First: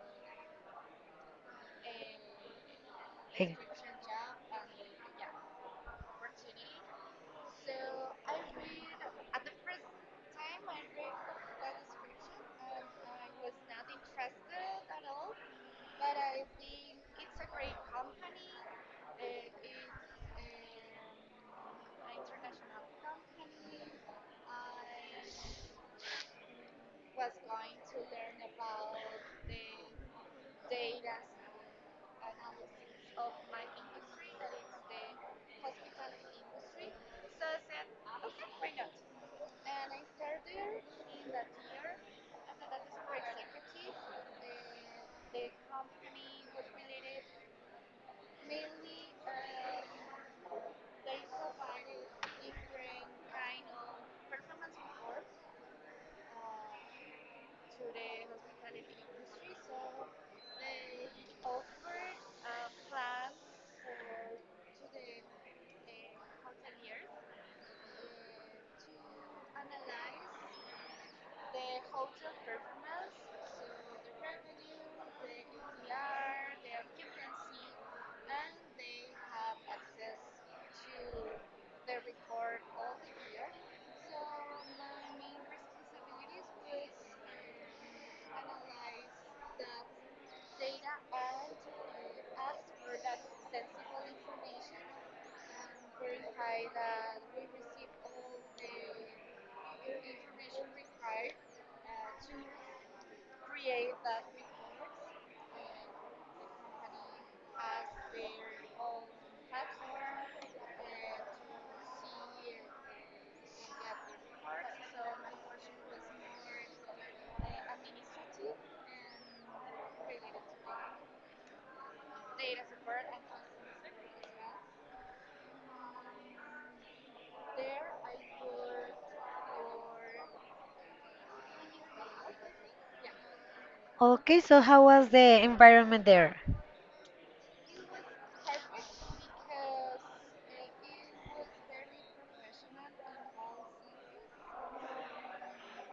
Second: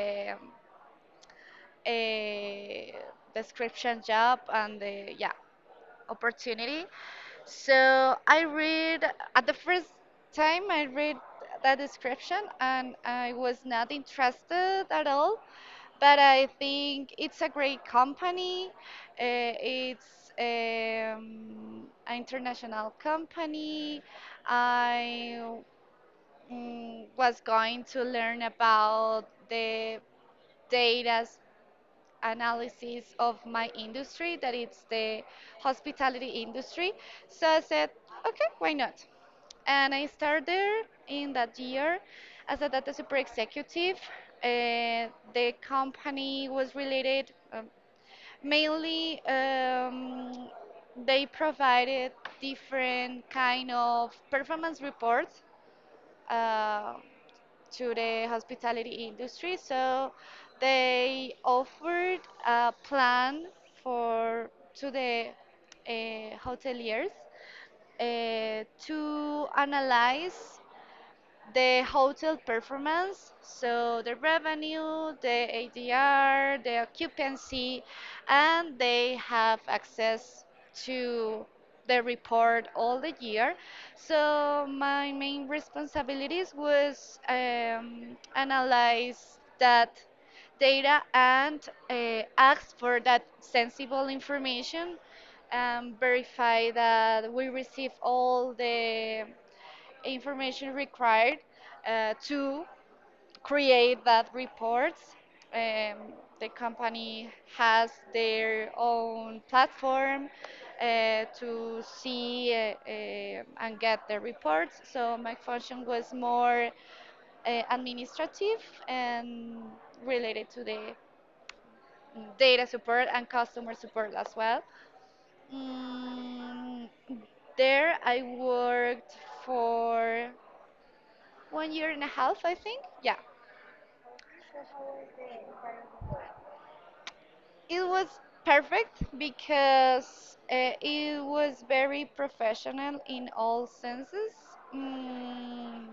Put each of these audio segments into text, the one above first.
the a Hey. description job and the opportunity. So I read at the first time I read that description and I was not interested at all. But I think it's a great company. It's an international company. I was going to learn about the data analysis of my industry, that it's the hospitality industry. So I said, okay, why not? And I started there in that year as a data super executive. Uh, the company was related mainly they provided different kind of performance reports uh, to the hospitality industry. So they offered a plan for to the hoteliers to analyze the hotel performance, so the revenue, the ADR, the occupancy, and they have access to the report all the year. So my main responsibilities was analyze that data and ask for that sensible information and verify that we receive all the information required to create that reports. Um, the company has their own platform to see and get the reports. So my function was more administrative and related to the data support and customer support as well. Mm, there I worked for 1 year and a half, I think. Yeah, Okay, so how was the environment there? it was perfect because it was very professional in all senses. Mm,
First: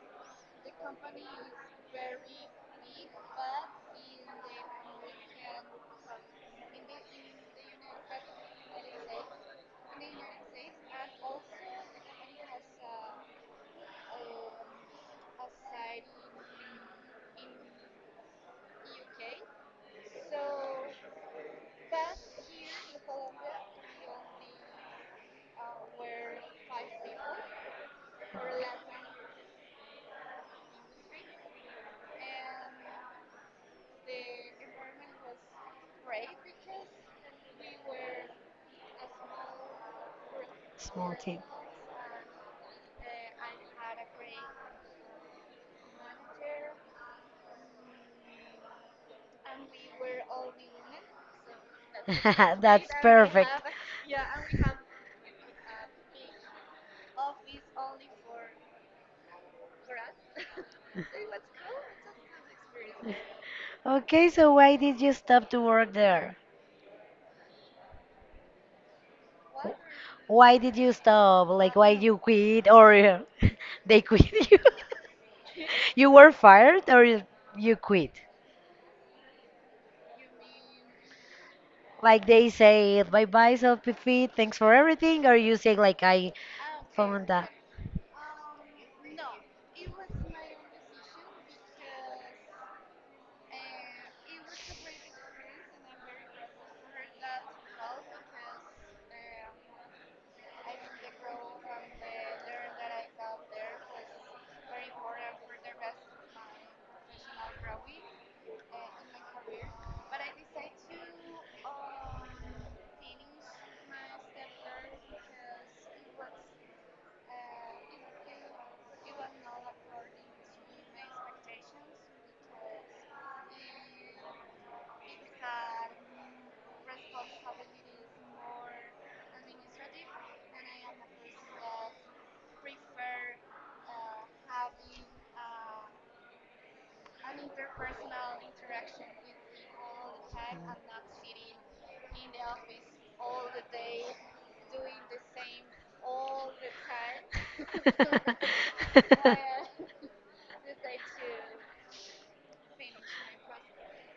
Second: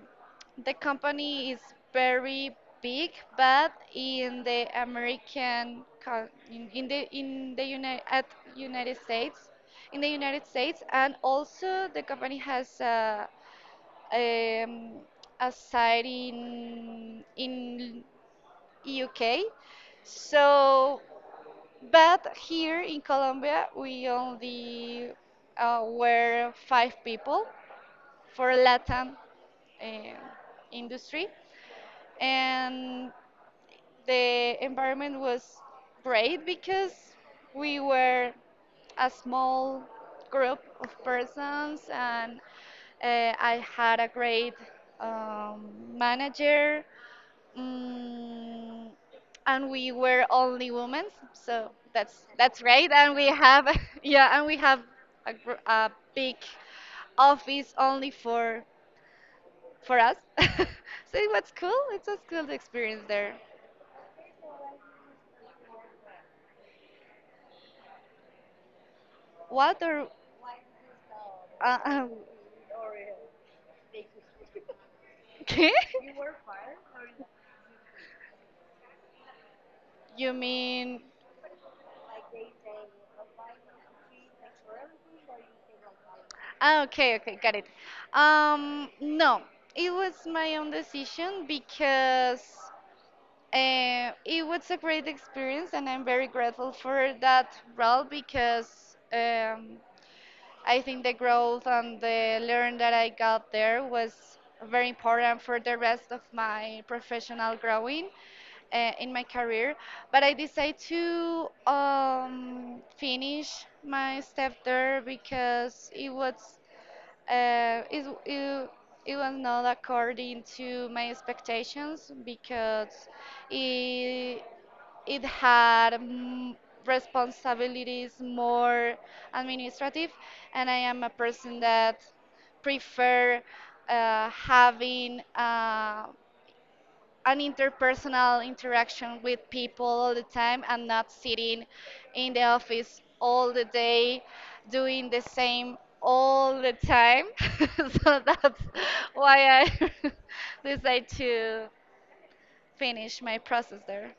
the company is very big, but in the American, con- in the United at United States, and also the company has um, a site in UK. So, but here in Colombia, we only were five people for Latin uh, industry, and the environment was great because we were a small group of Small team. persons, and I had a great um, manager. Mm, and we were only women, so that's That's That's right. And we perfect. have yeah, and we have a big office only for us. So it was cool. It was cool to experience there. Okay, so why did you stop to work there? What or Why did you stop? Like, uh, why uh, you quit or they quit you? okay? You were fired or you quit? You mean Like they say, bye bye, self feet, thanks for everything, or you say like I ah, ah, okay, found okay, that. got it. No, it was my own decision because it was a great experience, and I'm very grateful for that role because I think the growth and the learn that I got there was very important for the rest of my professional growing in my career. But I decided to finish my step there because uh, it, it, it was not according to my expectations because it, it had responsibilities more administrative, and I am a person that prefer having an interpersonal interaction with people all the time and not sitting in the office all the day doing the same all the time. So that's why I decided to finish my process there.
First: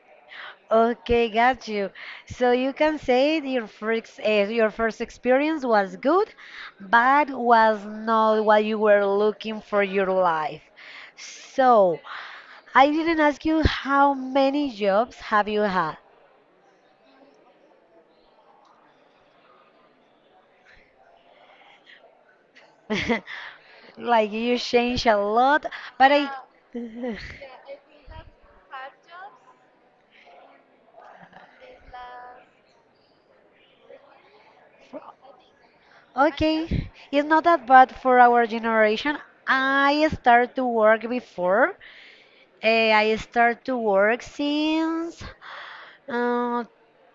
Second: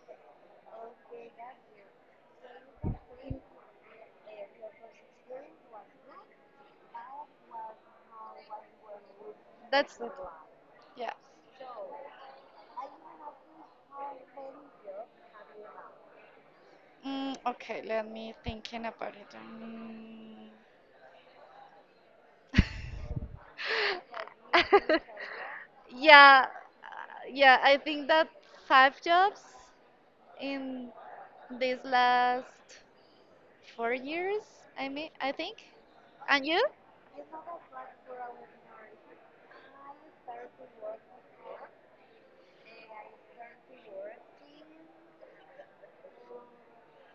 Okay, got you. So you can say that your first experience was good, but was not what you were looking for That's your it. life. Yeah. So I didn't ask you how many jobs have you had. Okay, let me thinking about it. Mm. Like you change a lot, but I. yeah, uh, yeah. I think that five jobs in these last 4 years, I mean, I think. And you? Okay, it's not that bad for our generation. I started to work before. Eh, I start to work since uh,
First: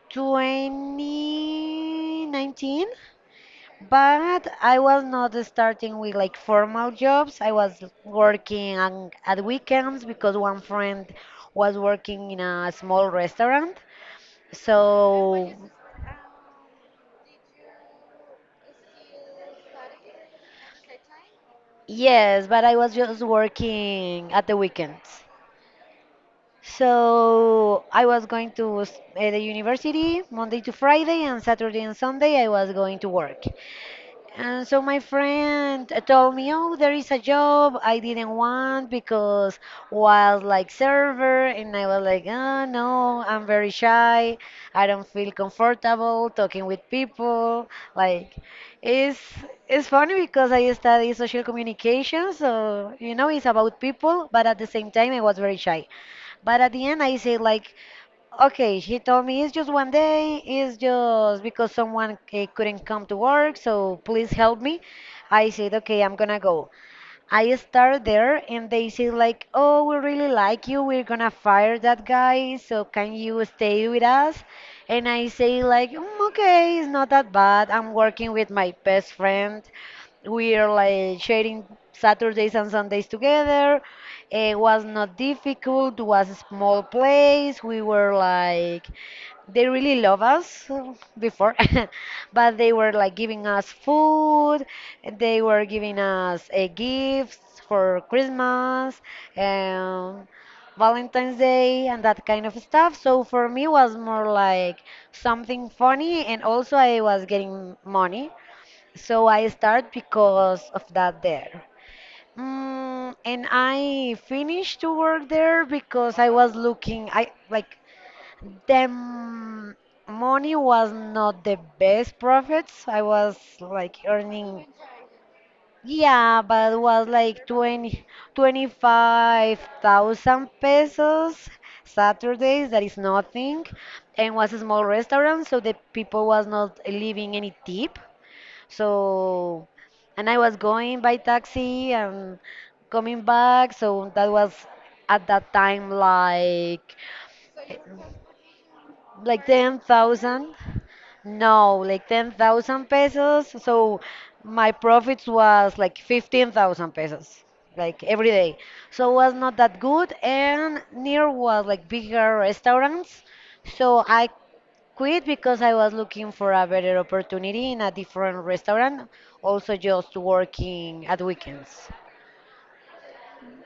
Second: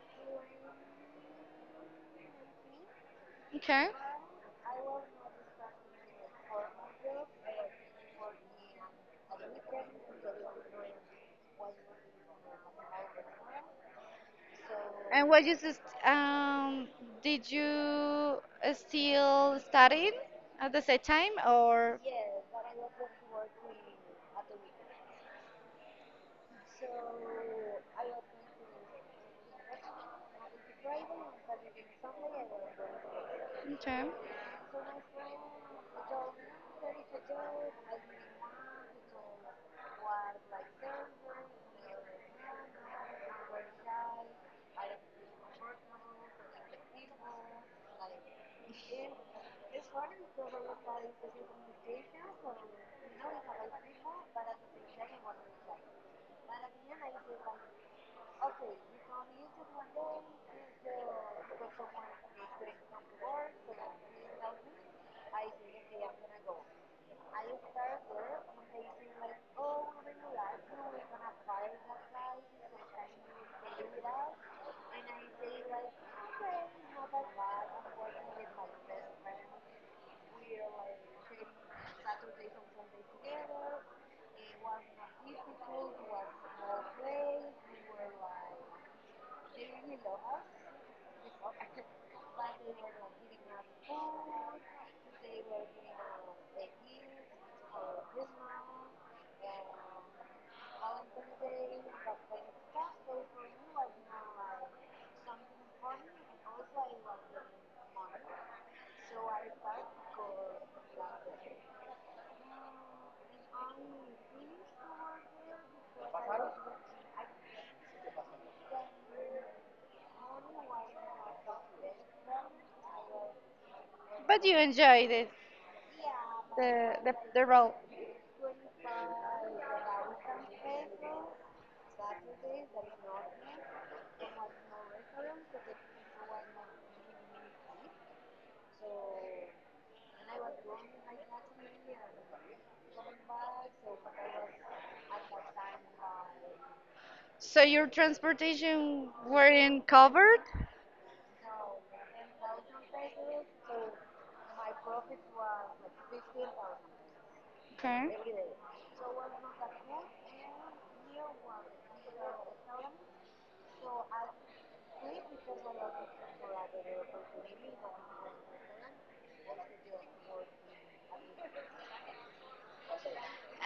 2019, Okay. but I was not starting with like formal jobs. I was working on, at weekends because one friend was working in a small restaurant. And what So, you just um did you still studying at the same time or yes, but I was just working at the weekends. So I was going to the university Monday to Friday, and Saturday and Sunday I was going to work. okay. And so my friend told me, "Oh, there is a job I didn't want because was like server," and I was like, "Oh no, I'm very shy. I don't feel comfortable talking with people." Like, it's it's funny because I study social communication, so you know it's about people, but at the same time I was very shy. But at the end, I say like, okay, he told me it's just one day, it's just because someone eh, couldn't come to work, so please help me. I said, okay, I'm gonna go. I start there and they say like, "Oh, we really like you. We're gonna fire that guy, so can you stay with us?" And I say like, "Mm, okay, it's not that bad. I'm working with my best friend. We're like sharing Saturdays and Sundays together." It was not difficult. It was a small place. We were like they really love us before but they were like giving us food, they were giving us gifts for Christmas and Valentine's Day and that kind of stuff. So for me was more like something funny and also I was getting money. So I start because of that there. Mm, and I finished to work there because I was looking, I like them, money was not the best profits. I was like But you earning enjoyed it. yeah, but it was like The road. 20 25,000 pesos Saturdays, that is nothing. And was a small restaurant, so the people was not leaving any tip. So, and I was going by taxi and coming back, so that was at that time So your transportation like weren't covered? 10,000. No, like 10,000 pesos. So my profits was like 15,000 pesos, like Okay. every day. So it was not that good. And near was like bigger restaurants. So I quit because I was looking for a better opportunity in a different restaurant, also just working at weekends.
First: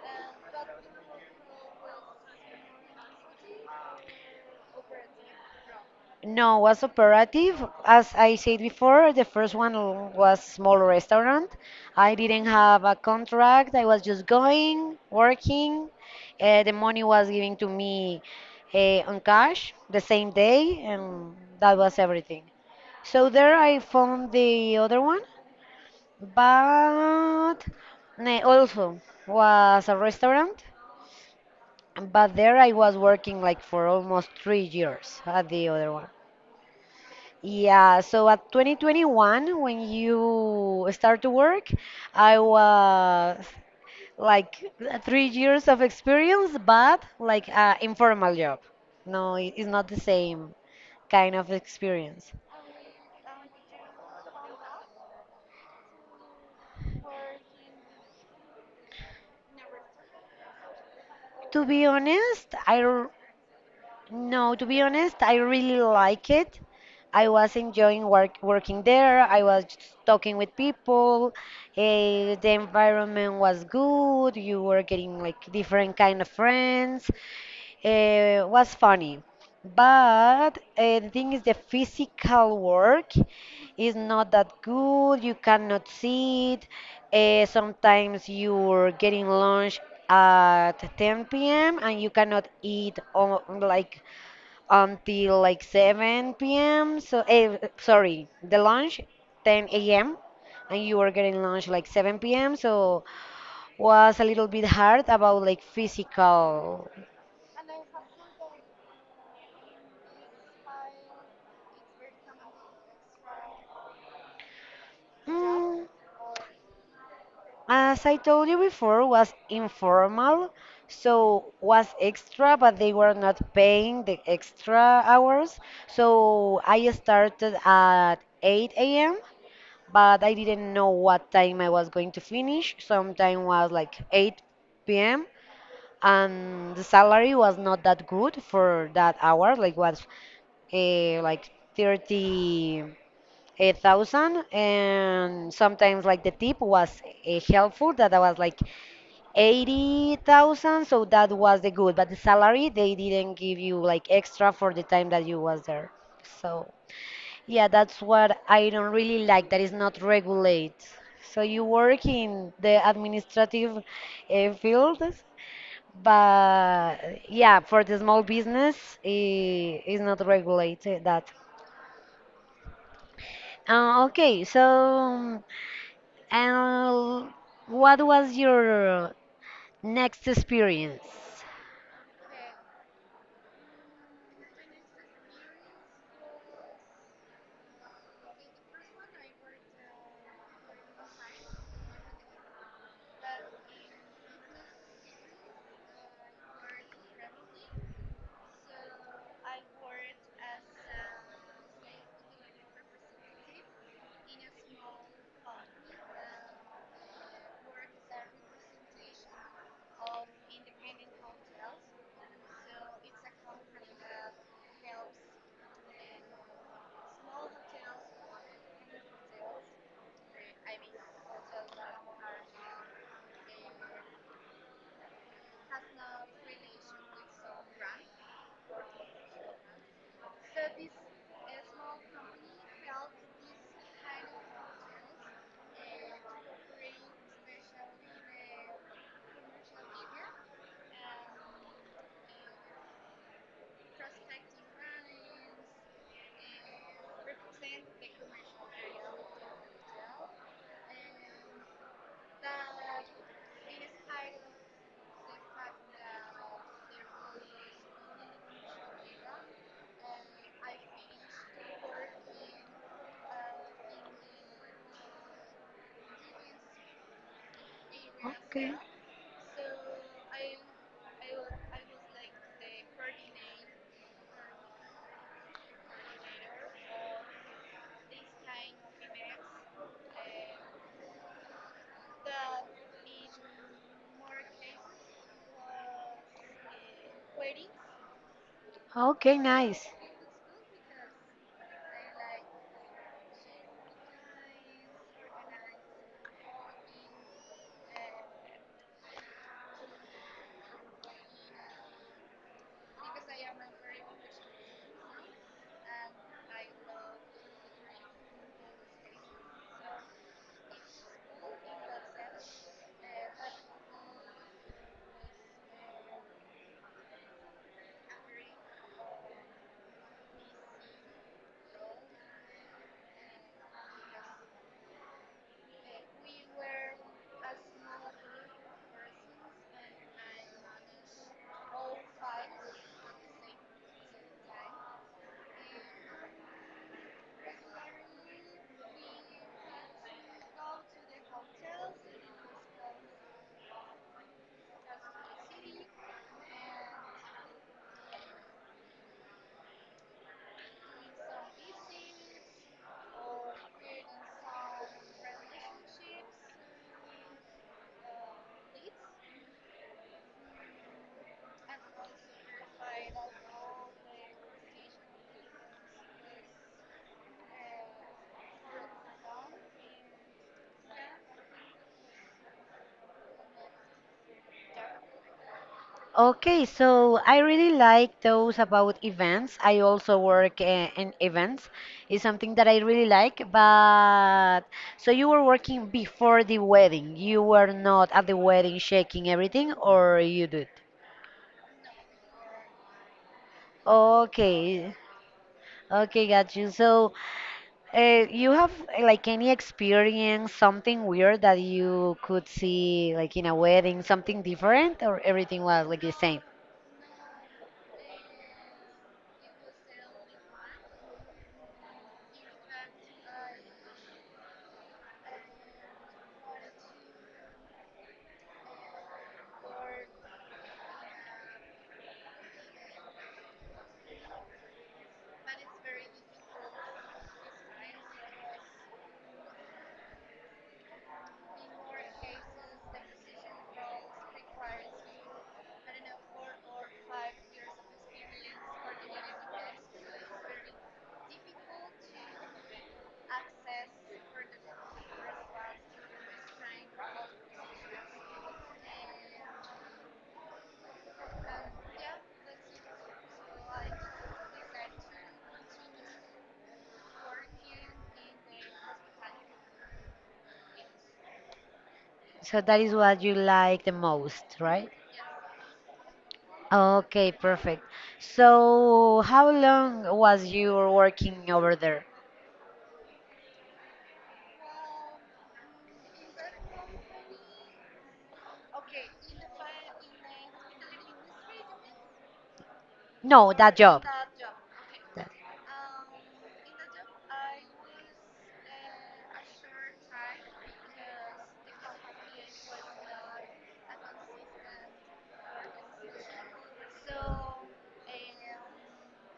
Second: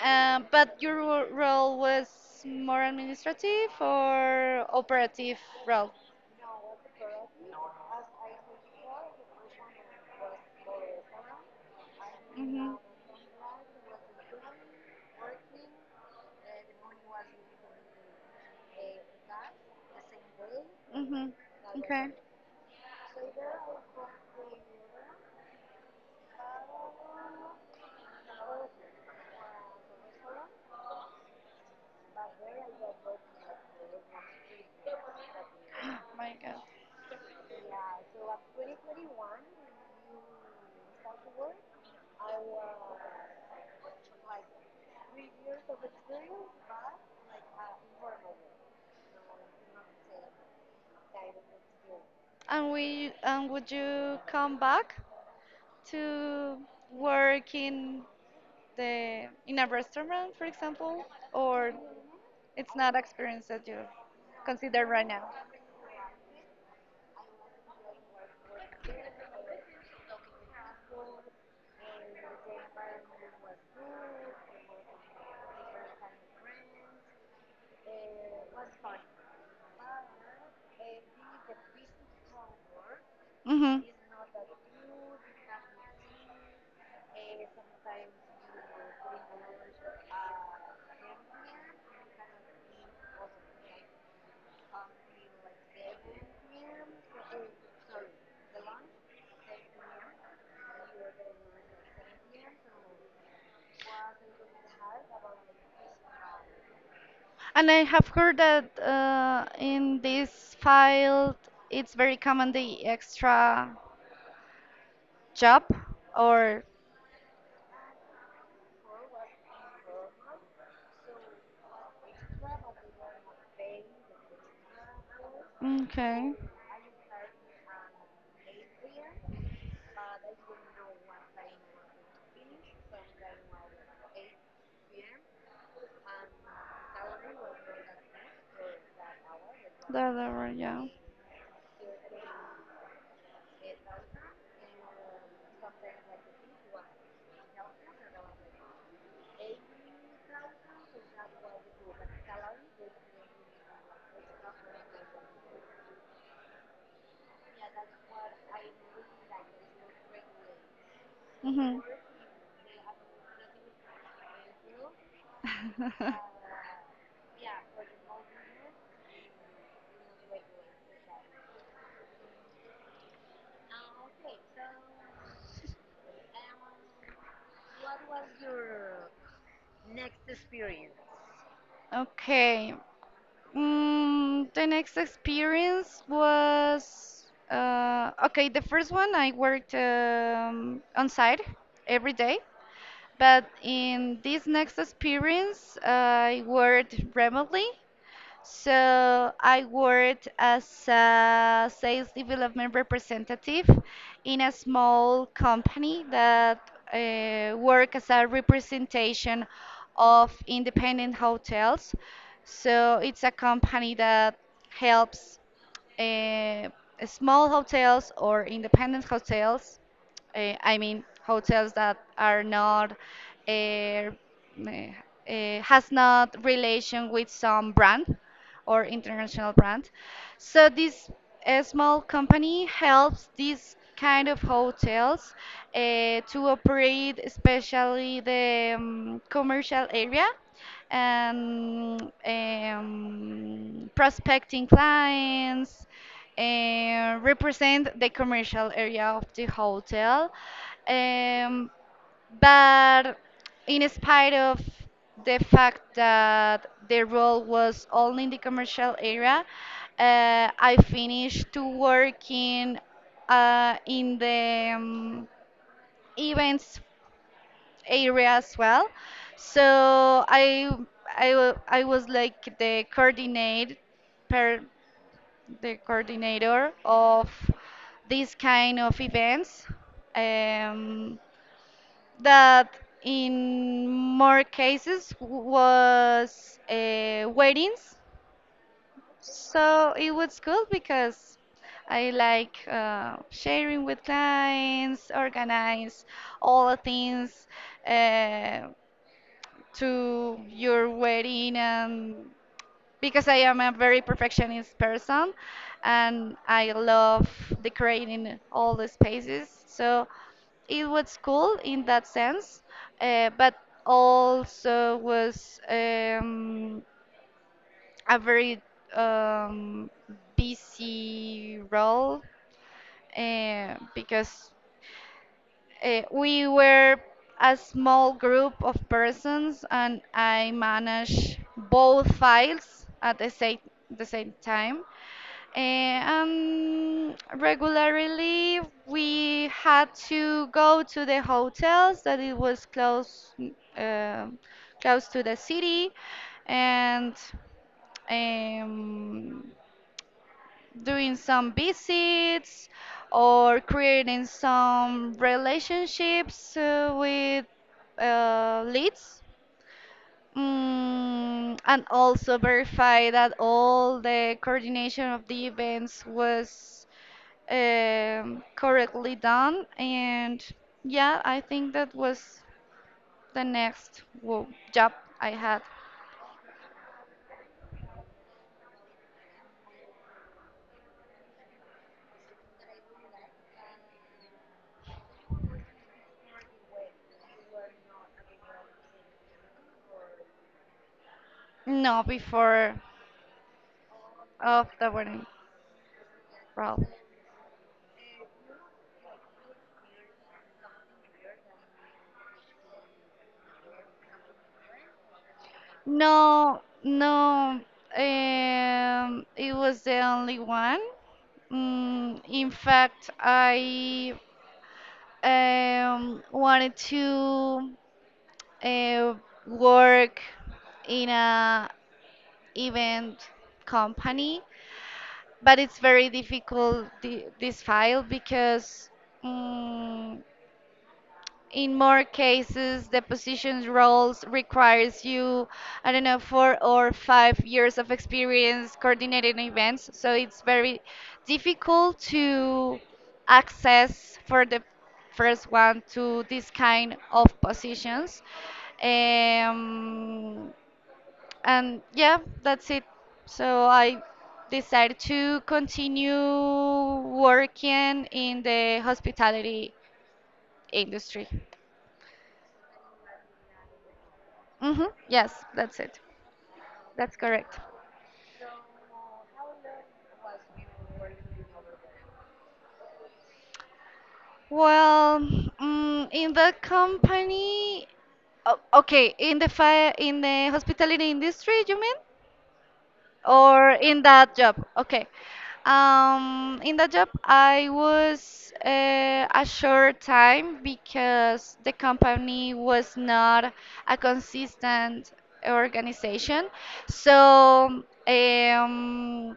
But your role was more administrative or operative role? No, was operative. As I said before, the first one was small restaurant. I didn't Mhm. have a contract. I was just going, working. The money was given to me on cash the same day, Mhm. and that was Okay. everything. So there I found the other one, but also was a restaurant. But there I was working like for almost three years at the other one. My God. Yeah, so at 2021, when you start to work, I was like three years of experience, but like informal job. No, it's not the same kind of experience. And would you come back to work in the in a restaurant, for example, To or? be honest, It's not experience that you no, to be consider right honest, now. I really like it. I was enjoying working there. I was talking with people. Eh, the environment was good. You were getting like different kind of friends. Eh, it was funny. But the thing is, the physical work Hmm. is not that good. You cannot sit. Sometimes you're getting lunch at 10 p.m. and you cannot eat on, like until like 7 p.m. So, eh, sorry, the lunch 10 a.m. and you were getting lunch like 7 p.m. So was a little bit hard about like physical. And I have heard that in this field, it's very common the extra job Mm, or as I told you before, was informal, so was extra, but they were not paying the extra hours. okay. So I started at 8 a.m. but I didn't know what time I was going to finish. Sometime was like 8 p.m. and the salary was not that good for that hour. Like was That, that right, yeah. Like 38,000 and sometimes like the tip was helpful, that was like 80,000, so that was the good, but the salary they didn't give you like extra for the time that you was there. So yeah, that's what I don't really like, that is not regulate. So you Mm-hmm. work in the administrative field, but yeah, for the small business, it is not regulated that. Okay, so and what was your next experience? Okay. The next experience was okay. The first one I worked on site every day, but in this next experience I worked remotely. So I worked as a sales development representative in a small company that work as a representation of independent hotels. So it's a company that helps uh, small hotels or independent hotels I mean hotels that are not uh, meh, has not relation with some brand or international brand. So this small company helps these kind of hotels to operate, especially the commercial area and prospecting clients represent the commercial area of the hotel. Um, but in spite of the fact that the role was only in the commercial area, I finished to working in the events area as well. So I, I was like the coordinator of these kind of events um, that in more cases was weddings. Okay, nice. So it was good because I like sharing with clients, organize all the things uh, to your wedding, and because I am a very perfectionist person and I love decorating all the spaces. So it was cool in that sense, but also was a very um, busy role because we were a small group of persons and I managed both files at the same time. Regularly, we had to go to the hotels that it was close, close to the city, and um, doing some visits or creating some relationships with leads. Mm, and also verify that all the coordination of the events was correctly done. And yeah, I think that was the next job I had. Okay, so I really like those about events. I also work in events. It's something that I really like. But so you were working before the wedding. You were not at the wedding checking everything, or you did? No, before of the Okay, wedding, okay, got you. Ralph. So, you have like any experience, something weird that you could see like in a wedding, something different, or everything was like the same? No, no. It was the only one. Mm, in fact, I wanted to uh, work in a event company, but it's very difficult this file because mm, in more cases the positions roles requires you, I don't know, 4 or 5 years of experience coordinating events, so it's very difficult to access for the first one to this kind of positions. Um, and yeah, that's it. So I decided to continue working in the hospitality industry. So that is what you like the most, Mm-hmm. right? Yes, that's it. That's Okay, correct. perfect. So, how long was you working over there? Well, mm, in the company, okay, in the fire, in the hospitality industry, you mean? No, Or that in job. That- that job. Okay. In that job, I was a short time because the company was not a consistent organization. So um,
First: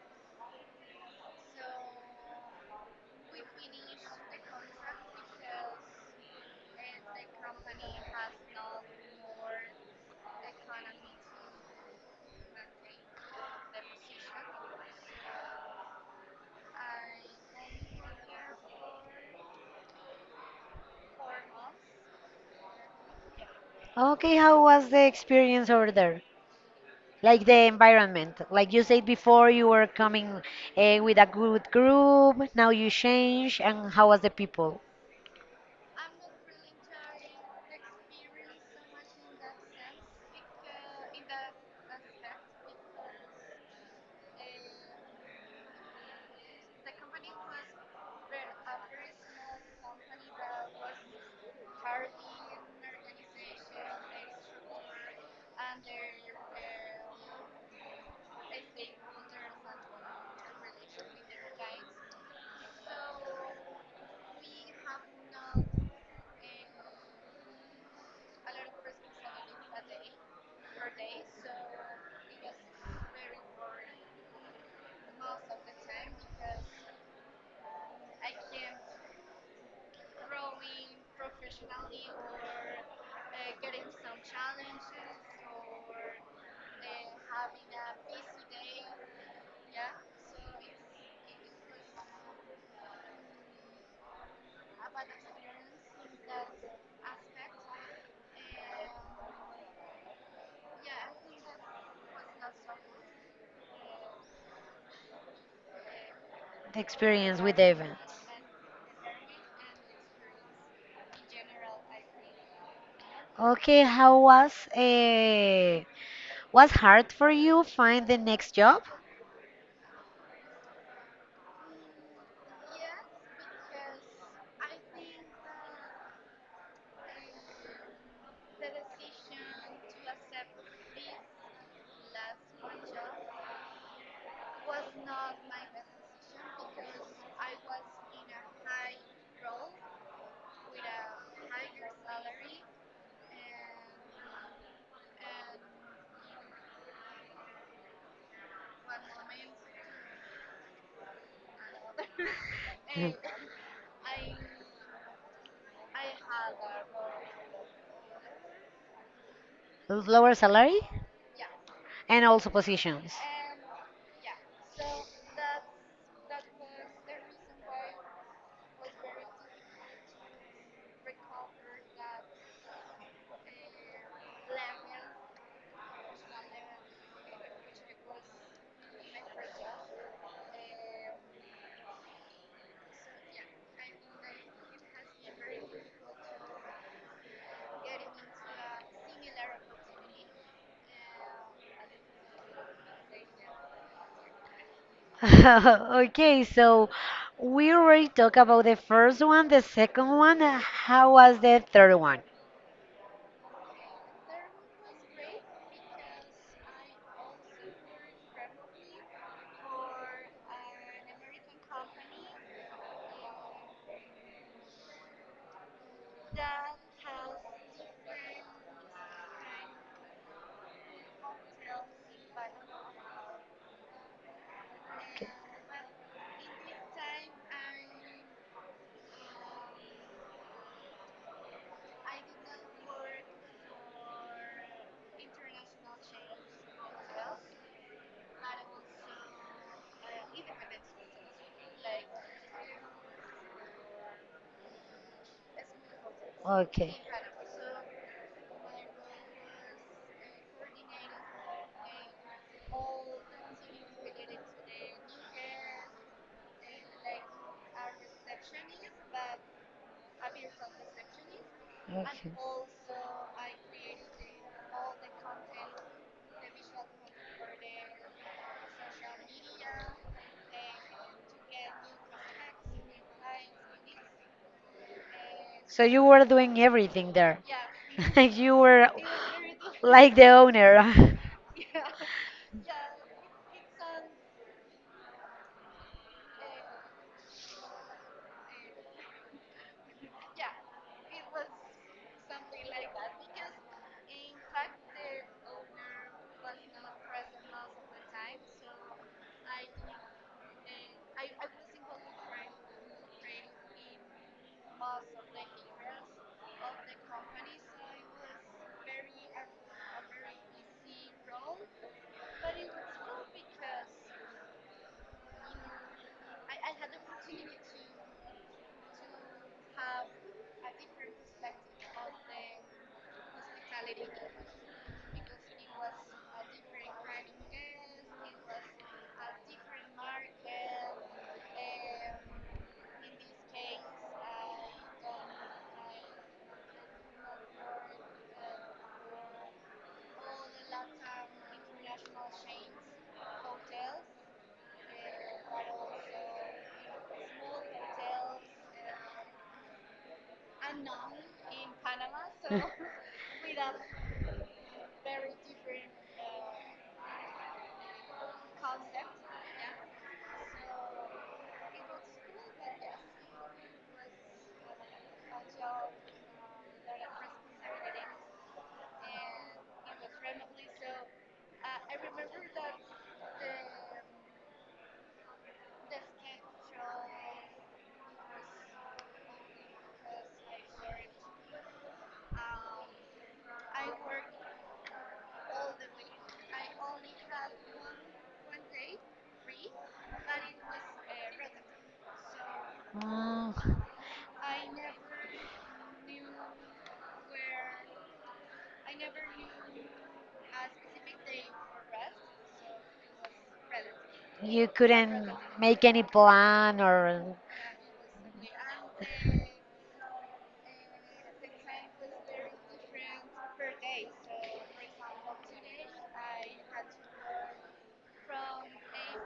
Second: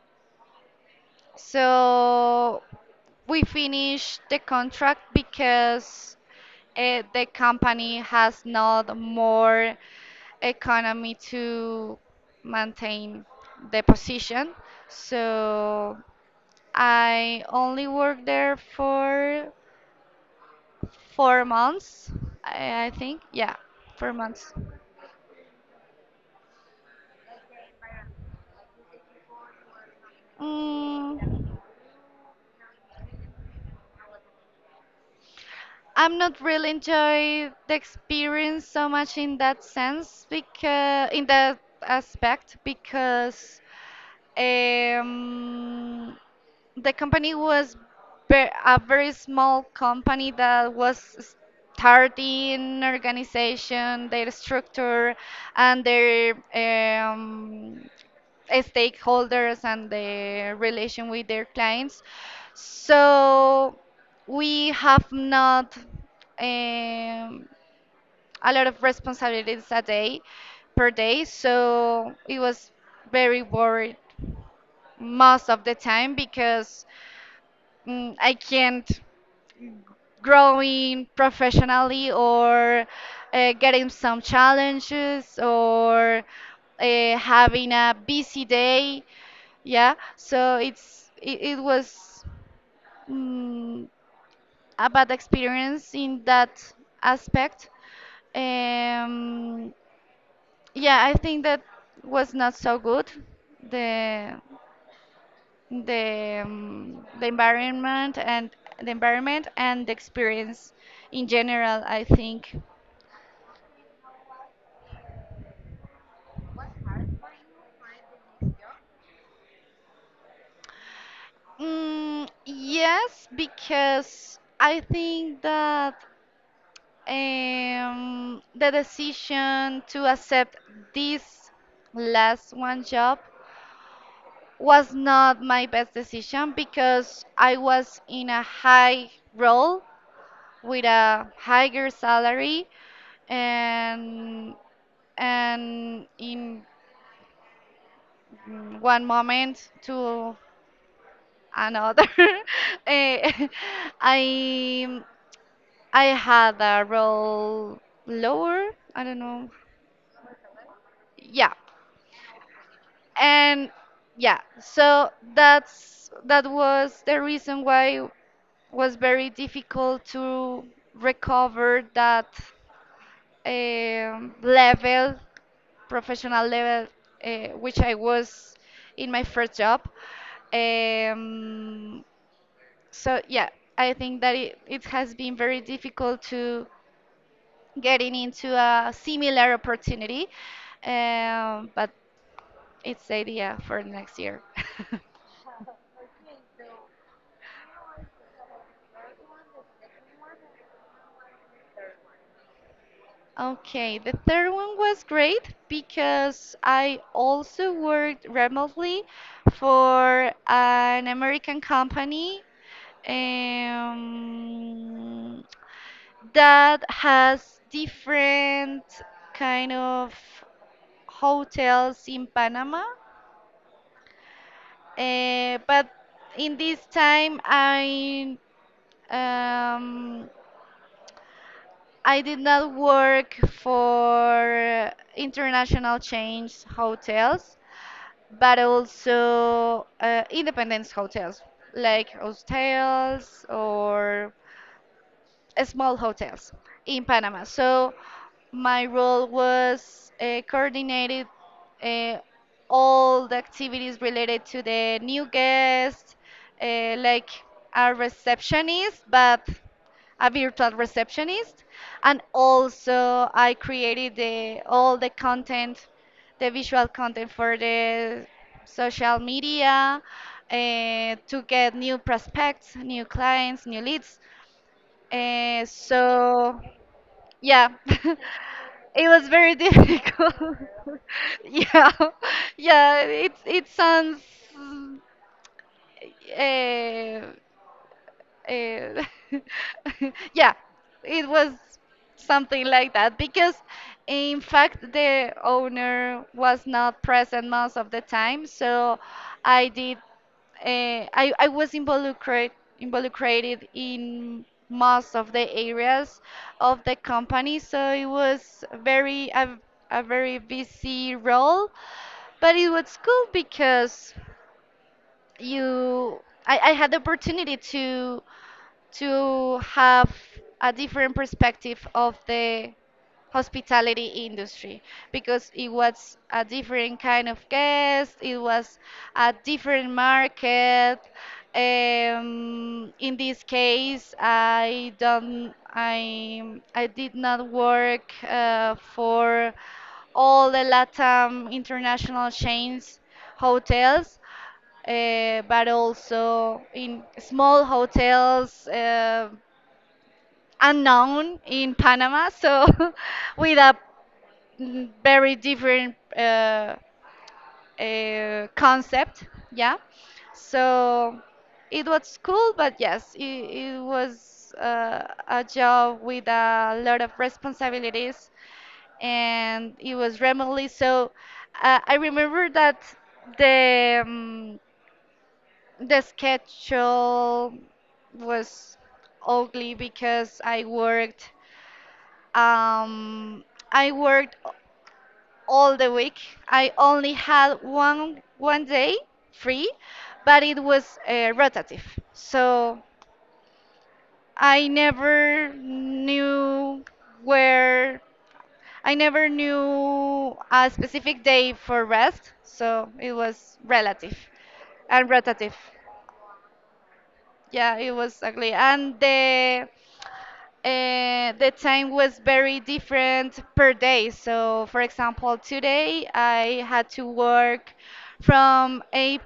so we finished the contract because the company has not more economy to maintain the position. So I only worked there for 4 months, I think. Yeah, four Okay, months. how was the experience over there? Like the environment. Like you said before, you were coming with a Mm, good group, now you change, and how was the people? I'm not really enjoy the experience so much in that sense, because in that aspect, because um, the company was a very small company that was starting organization, their structure, and their stakeholders and the relation with their clients. So we have not um, a lot of responsibilities a day per day. So it was very worried most of the time because mm, I can't growing professionally or getting some challenges or having a busy day. Yeah, so it was mm, a bad experience in that aspect. Um, yeah, I think that was not so good. The The the experience with the environment events. and the experience in general, I think. Okay, how was uh, was hard for you find the next job? Mm, yes, because I think that the decision to accept this last one job was not my best decision because I was in a high role with a higher salary and in mm, one moment to another. Mm. Eh, I I had a roll lower. I don't know. With lower salary Yeah, and also positions. and yeah. So that's that was the reason why it was very difficult to recover that level, professional level, which I was in my first job. Um, So yeah, I think that it has been very difficult to getting into a similar opportunity, but it's the idea for next year. Okay, so we already talked about the first one, the second one. How was the third one? Okay, the third one was great because I also worked remotely for an American company um, that has different kind of hotels in Panama. But in this time, um, I did not work for international chains hotels, but also independence hotels like hostels or small hotels Okay. Okay. in Panama. So my role was coordinated uh, all the activities related to the new guests, like a receptionist, but a virtual receptionist, and also I created the all the content, the visual content for the social media uh, to get new prospects, new clients, new leads. So you were So doing everything there. yeah, You were it was very like the difficult. owner. Yeah, yeah. It sounds. Uh, uh, yeah, it was something like that because, in fact, the owner was not present most of the time. So I did. I was involucrated in most of the areas of the company. So it was a very busy role, but it was cool because you I had the opportunity to have a different perspective of the hospitality industry because it was a different kind of guest, it was a different market. In this case, I don't, I did not work for all the LATAM international chains hotels, but also in small hotels unknown in Panama. So with a very different concept. Yeah. So it was cool, but yes, it was a job with a lot of responsibilities and it was remotely. So I remember that the, um, the schedule was ugly because I worked. Um, I worked all the week. I only had one day free, but it was rotative. So Mm, I never knew where I never knew a specific day for rest, so it was relative you and couldn't rotative. make any plan, or Yeah, it was ugly. And the The time was very different per day. So, for example, today I had to work from 8,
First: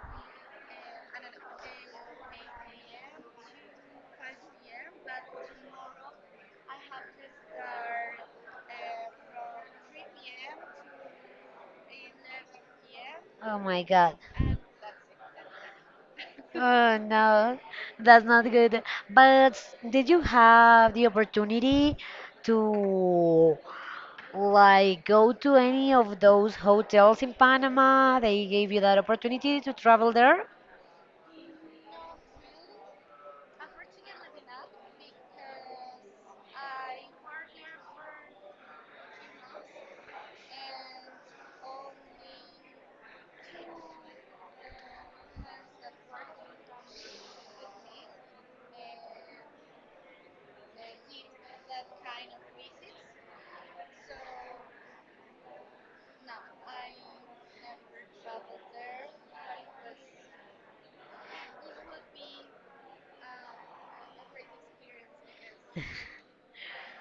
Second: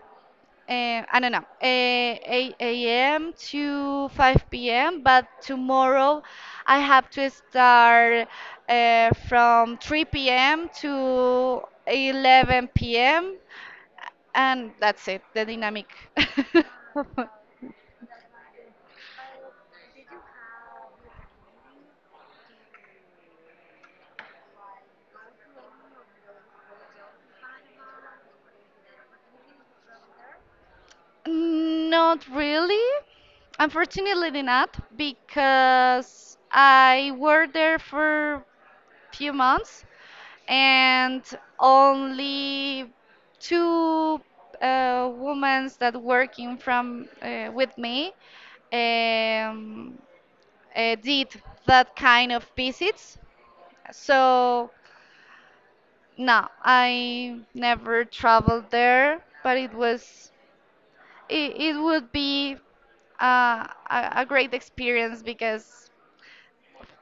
I don't know, 8 a.m. to 5 p.m., but tomorrow I have to start from 3 p.m. to 11 p.m., oh my God. and that's it, the dynamic. Oh no, that's not good. But did you have the opportunity to like go to any of those hotels in Panama? They gave you that opportunity to travel there? Not really. Unfortunately not, because I worked there for few months and only two women that working from with me um, did that kind of visits. So no, I never traveled there, but it was it would be a, a great experience because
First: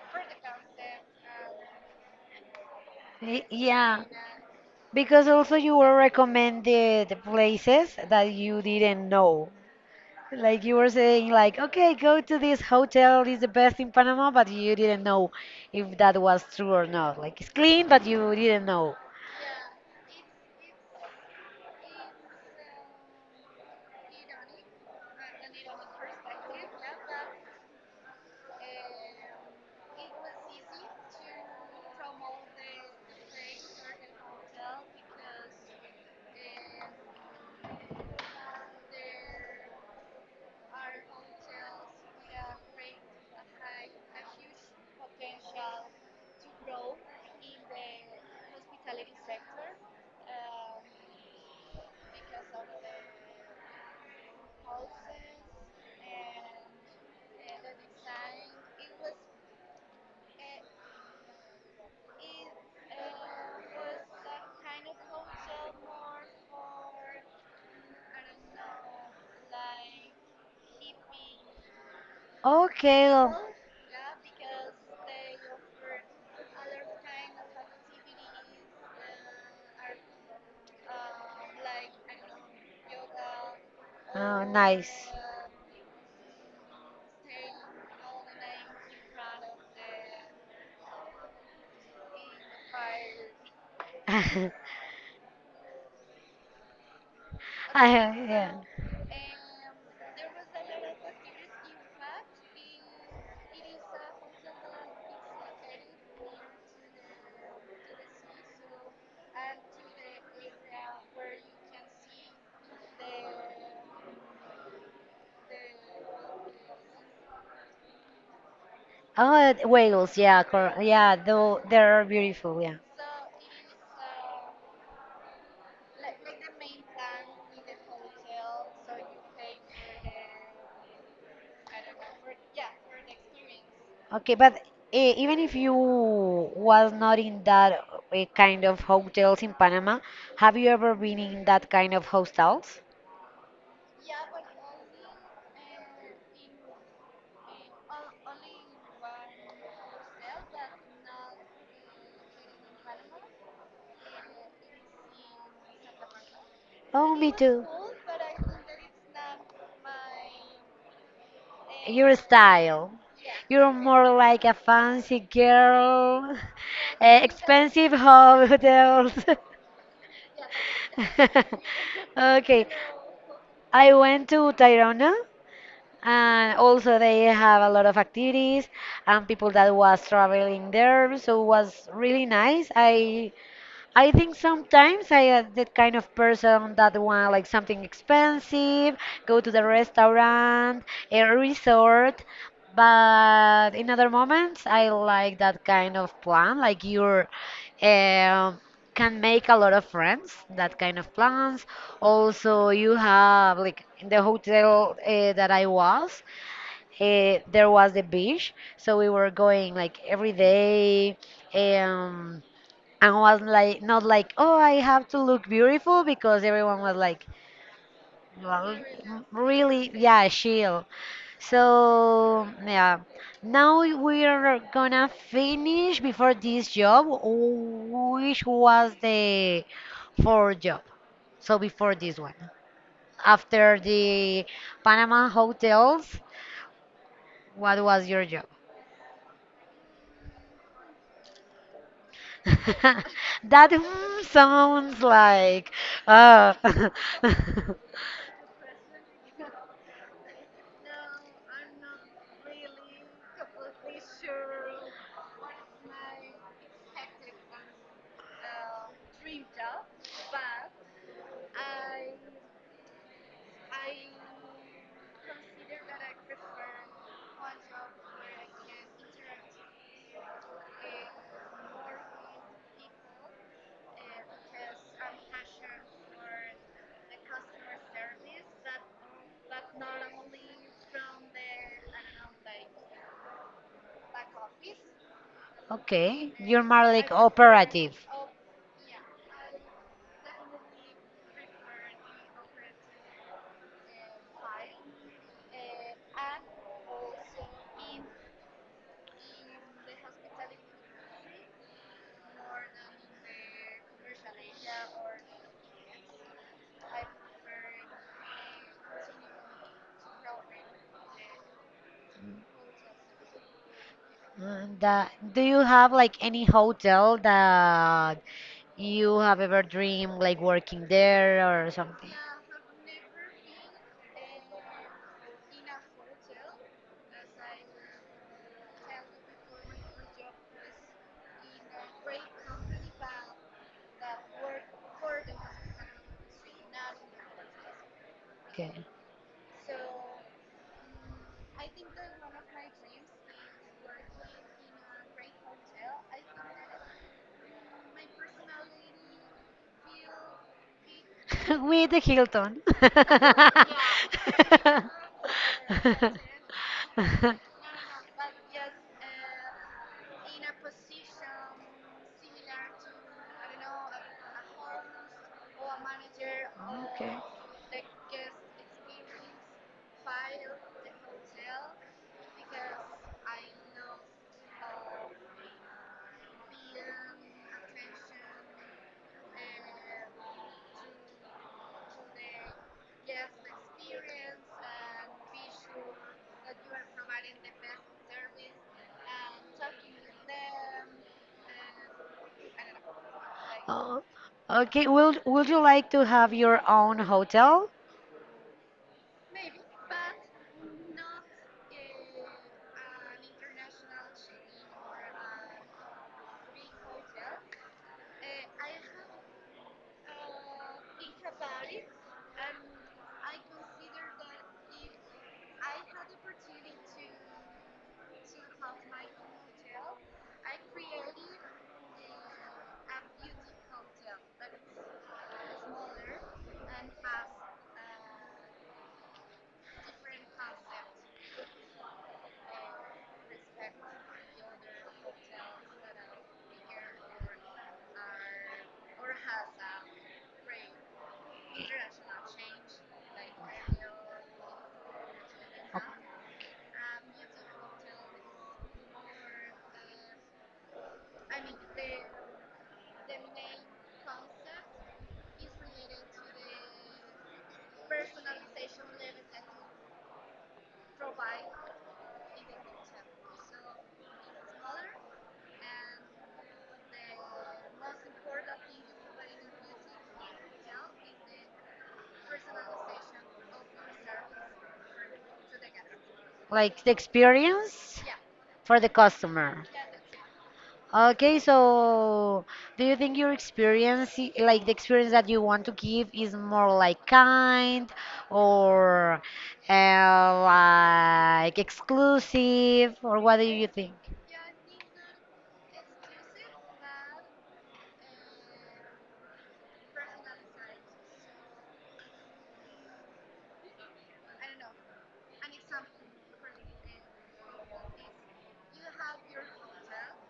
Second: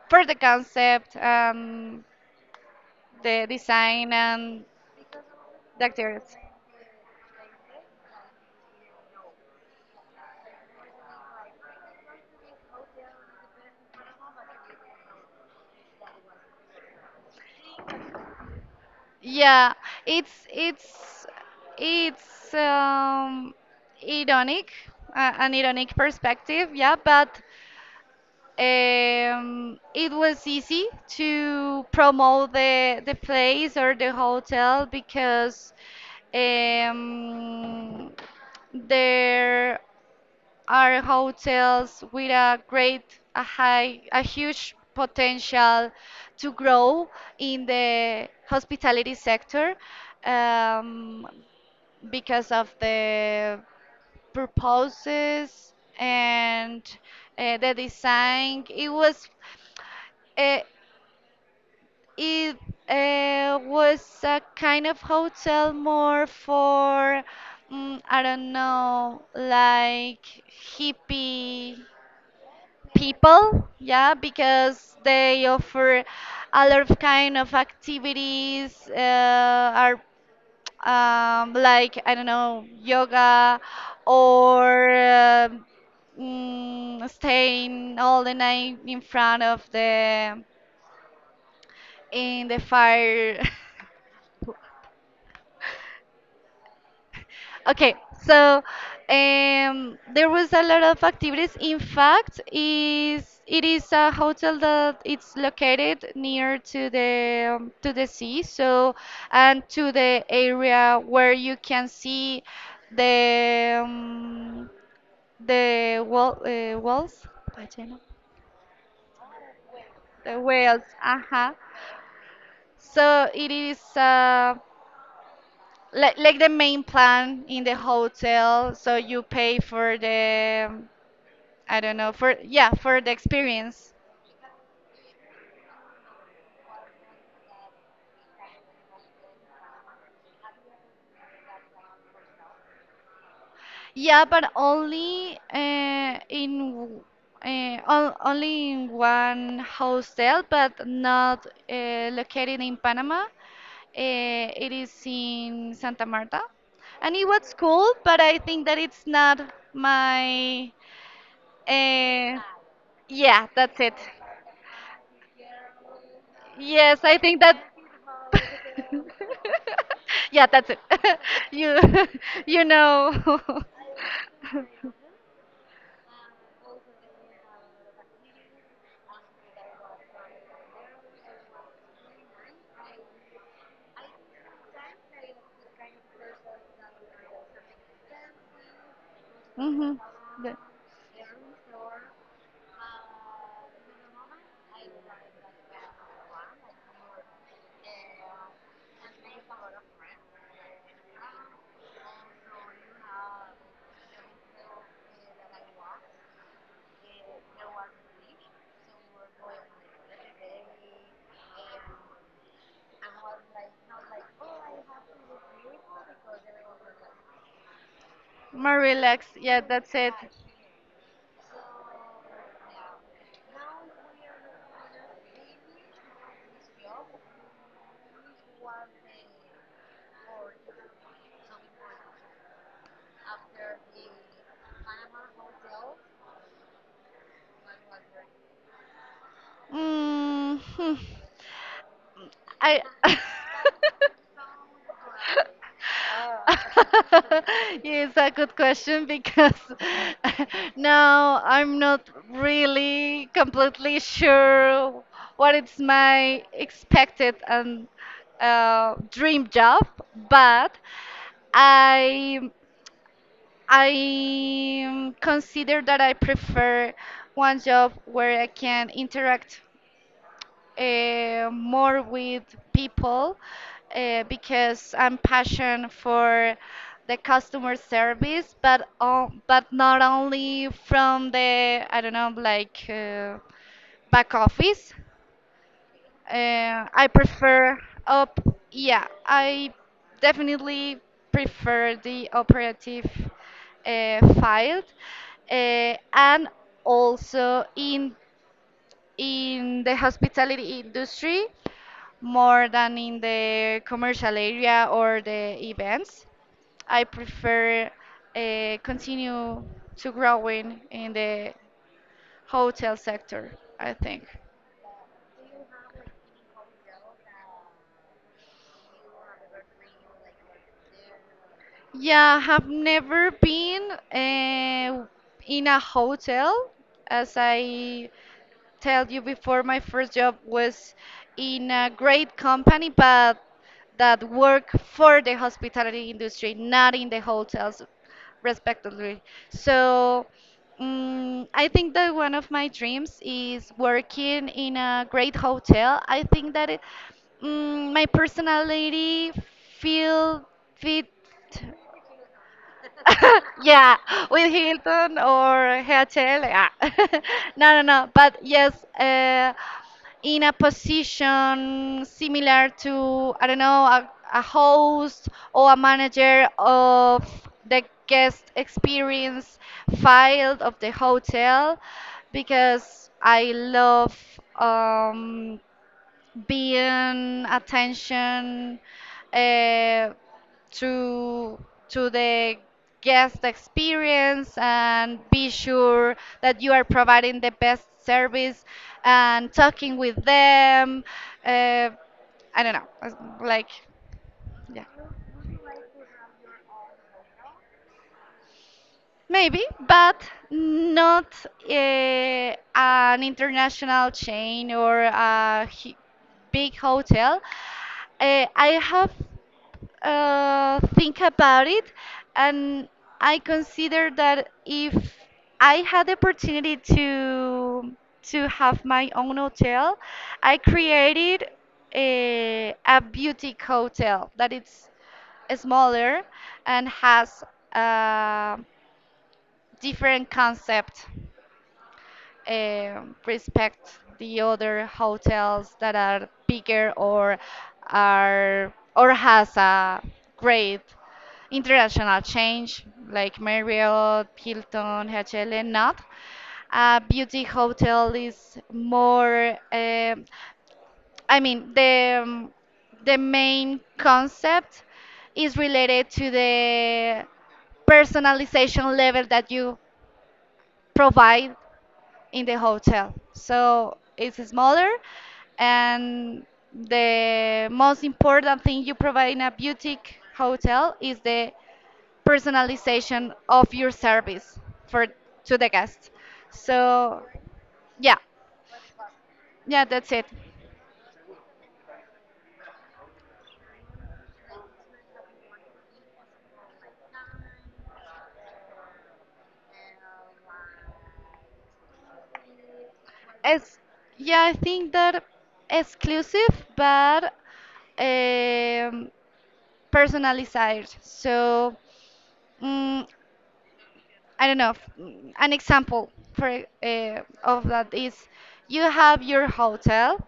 for the concept and the Y- yeah, design and because also you the were actors. recommended places that you didn't know. Like you were saying, like, okay, go to this hotel, it's the best in Panama, but you didn't know if that was true or not. Like it's clean, but you didn't know. Yeah, it's it's it's ironic, an ironic perspective. Yeah, but it was easy to promote the place or the hotel because um, there are hotels with a high, a huge potential to grow in the hospitality sector, um, because of the purposes and the design. Uh, it was a kind of hotel more for I don't know, like hippie Okay. Oh, people, yeah, because they offer a lot of kind of activities are like I don't know yoga oh, or nice. Staying all the night in front of the fire. I Okay, yeah. so there was a lot of activities. In fact, is a hotel that it's located near to the sea, so and to the area where you can see the walls, Ballena. Oh, whales. The Yeah, cor whales. yeah. Uh-huh. Though they are beautiful. Yeah. So it is like the main plan in the hotel. So you pay for the I don't know, for yeah for the experience. Okay, but eh, even if you was not in that eh, kind of hotels in Panama, have you ever been in that kind of hostels? Yeah, but only only in one hostel, but not located in Panama. It is in Santa Marta, Oh, and it me was too. cool, but I think that it's not my. Your Uh, style. yeah, You're that's it. more like a fancy girl. Yes, I Eh, think that. expensive hotels. Yeah, that's it. you you Okay, know. I went to Tayrona and also they have a lot of activities and people that was traveling there, so it was really nice. I think sometimes I am the kind of person that want like something expensive, go to the Hmm. restaurant, a resort, but in other moments I like that kind of plan, like you're um, can make a lot of friends, that kind of plans. Also, you have like in the hotel that I was, there was the beach, so we were going like every day. Um, and was like not like oh I have to look beautiful because everyone was like well, More relaxed. Yeah, really that's it. yeah chill. So yeah, now we are gonna finish before this job which was the fourth job. So before this one, after the Panama hotels, what was your job? Mm, hmm. I. That mm, sounds like uh Yeah, it's a good question because now I'm not really completely sure what is my expected and dream job, but I I consider that I prefer one job where I can interact more with people because I'm passionate for the customer service, but but not only from the I don't know like back office. okay, you're more I like prefer operative. up. Yeah, I definitely prefer the operative file, and also in the hospitality industry more than in the commercial area or the events. I prefer continue to growing in the hotel sector. I think. Mm, that, do you have like any hotel that you have ever dreamed like working there or something? Yeah, have never been in a hotel. As I told you before, my first job was in a great company, but that work for the hospitality industry, not in the hotels, Okay. respectively. So, I think that one of my dreams is working in a great hotel. I think that my personality feel fit. With the Hilton. Yeah, with Hilton or HL. Yeah. No, no, no. But yes, in a position similar to, I don't know, a host or a manager Okay. of the guest experience field of the hotel, because I love. Um, Being attention uh, to to the guest experience and be sure that you are providing the best service and talking with them, uh, I don't know, like Oh, okay. yeah. Would you like to have your own hotel? Maybe, but not an international chain or a big hotel. I have think about it, and I consider that if I had the opportunity to have my own hotel, I created a boutique hotel that it's smaller and has uh, different concept, respect the other hotels that are bigger or are or has a great international change like Marriott, Hilton, HLN, not. A beauty hotel is more. I mean the main concept is related to the personalization level that you provide in the hotel. So it's smaller, and the most important thing you provide in a boutique hotel is the personalization of your service for to the guest. Like the So experience yeah, for the customer. yeah, that's it. Okay, so do you think your experience, like the experience that you want to give, is more like kind or uh, like exclusive, or what do you It's, think? yeah, I think that exclusive, but um, personalized. So mm I don't know, an example for of that is you have your hotel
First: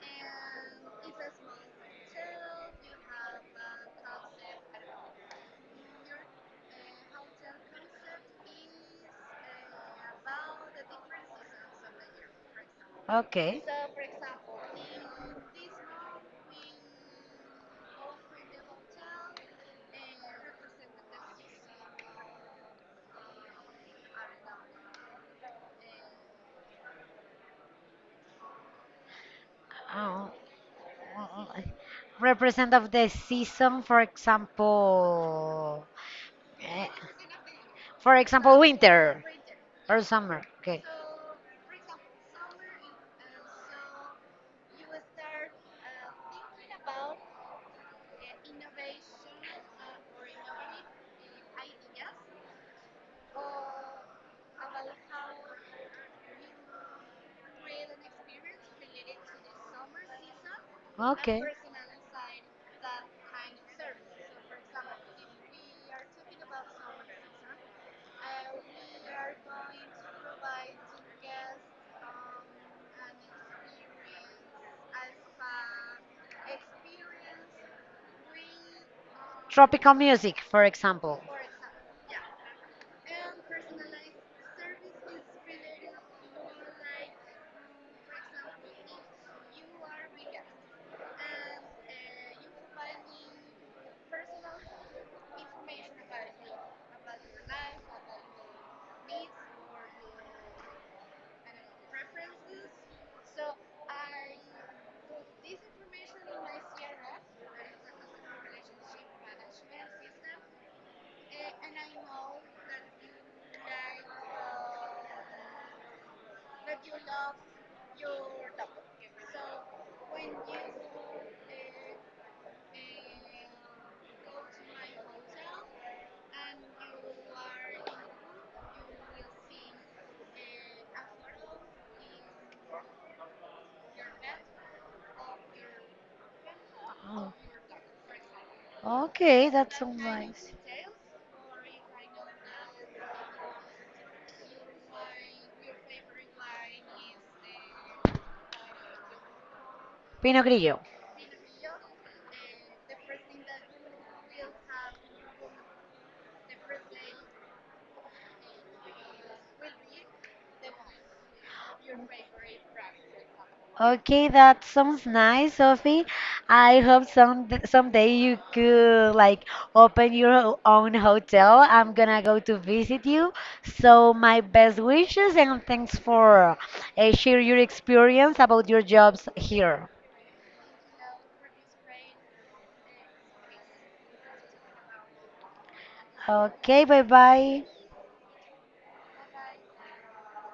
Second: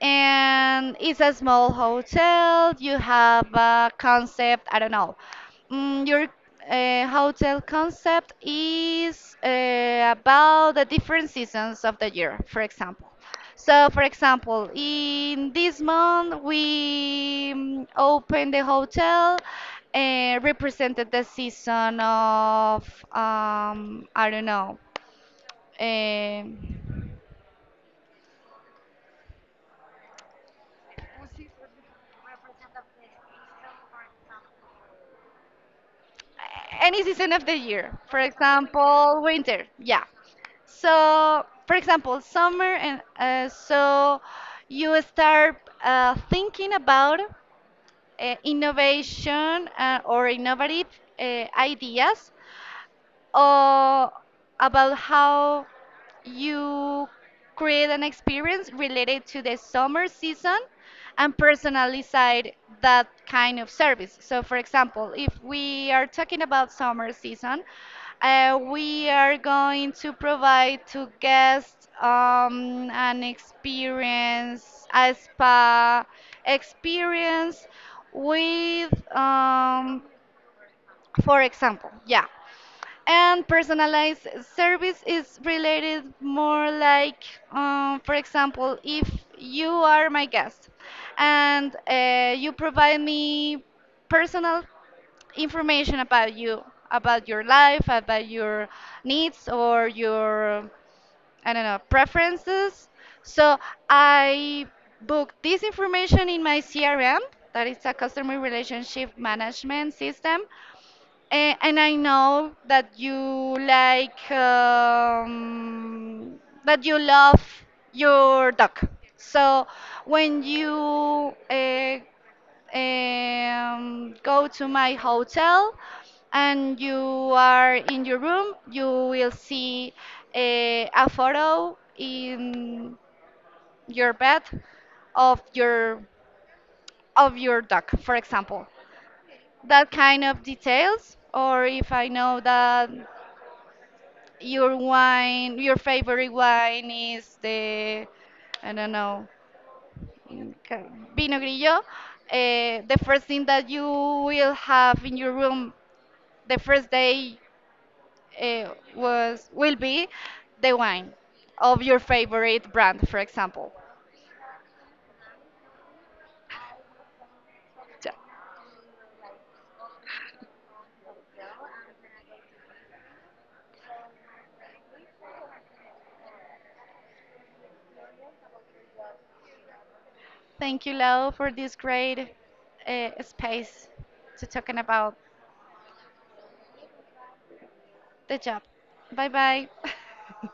and it's a small hotel. You have a concept. I don't know. Your hotel concept is about the different seasons of the year, for example. Okay. So, for example, in this month we opened the hotel and represented the season of I don't know. Um, Oh, well, represent of the season, for example. Eh, any season of the year. for For example, example, winter winter. or Yeah. summer. Okay. So, for example, summer, and so you start thinking about innovation, or innovative ideas, or about how you create an experience related to the summer season and Okay. personalize that kind of service. So, for example, if we are talking about summer season, we are going to provide to guests an experience, a spa experience with, Tropical music, for example. for example, yeah. And personalized service is related more like, for example, if you are my guest and you provide me personal information about you, about your life, about your needs or your, I don't know, preferences. So I book this information in my CRM, that is a customer relationship management system, and I know that you like, that you love your dog. So when you go to my hotel and you are in your room, you will see a photo in your bed of your Oh, of your dog, for example. okay, that That sounds kind of nice. details, or if I know that your wine, your favorite wine is the, I don't know, Pinot in Grillo. ca- Vino Grillo. The first thing that you will have in your room the first day, was will be the wine of your favorite brand, for example. Okay, that sounds nice, Sophie. I hope some someday you could like open your own hotel. I'm gonna go to visit you. So my best wishes and thanks for share your experience about your jobs here. Thank you, Lau, for this great space to talking about Okay, bye bye. the job. Bye bye.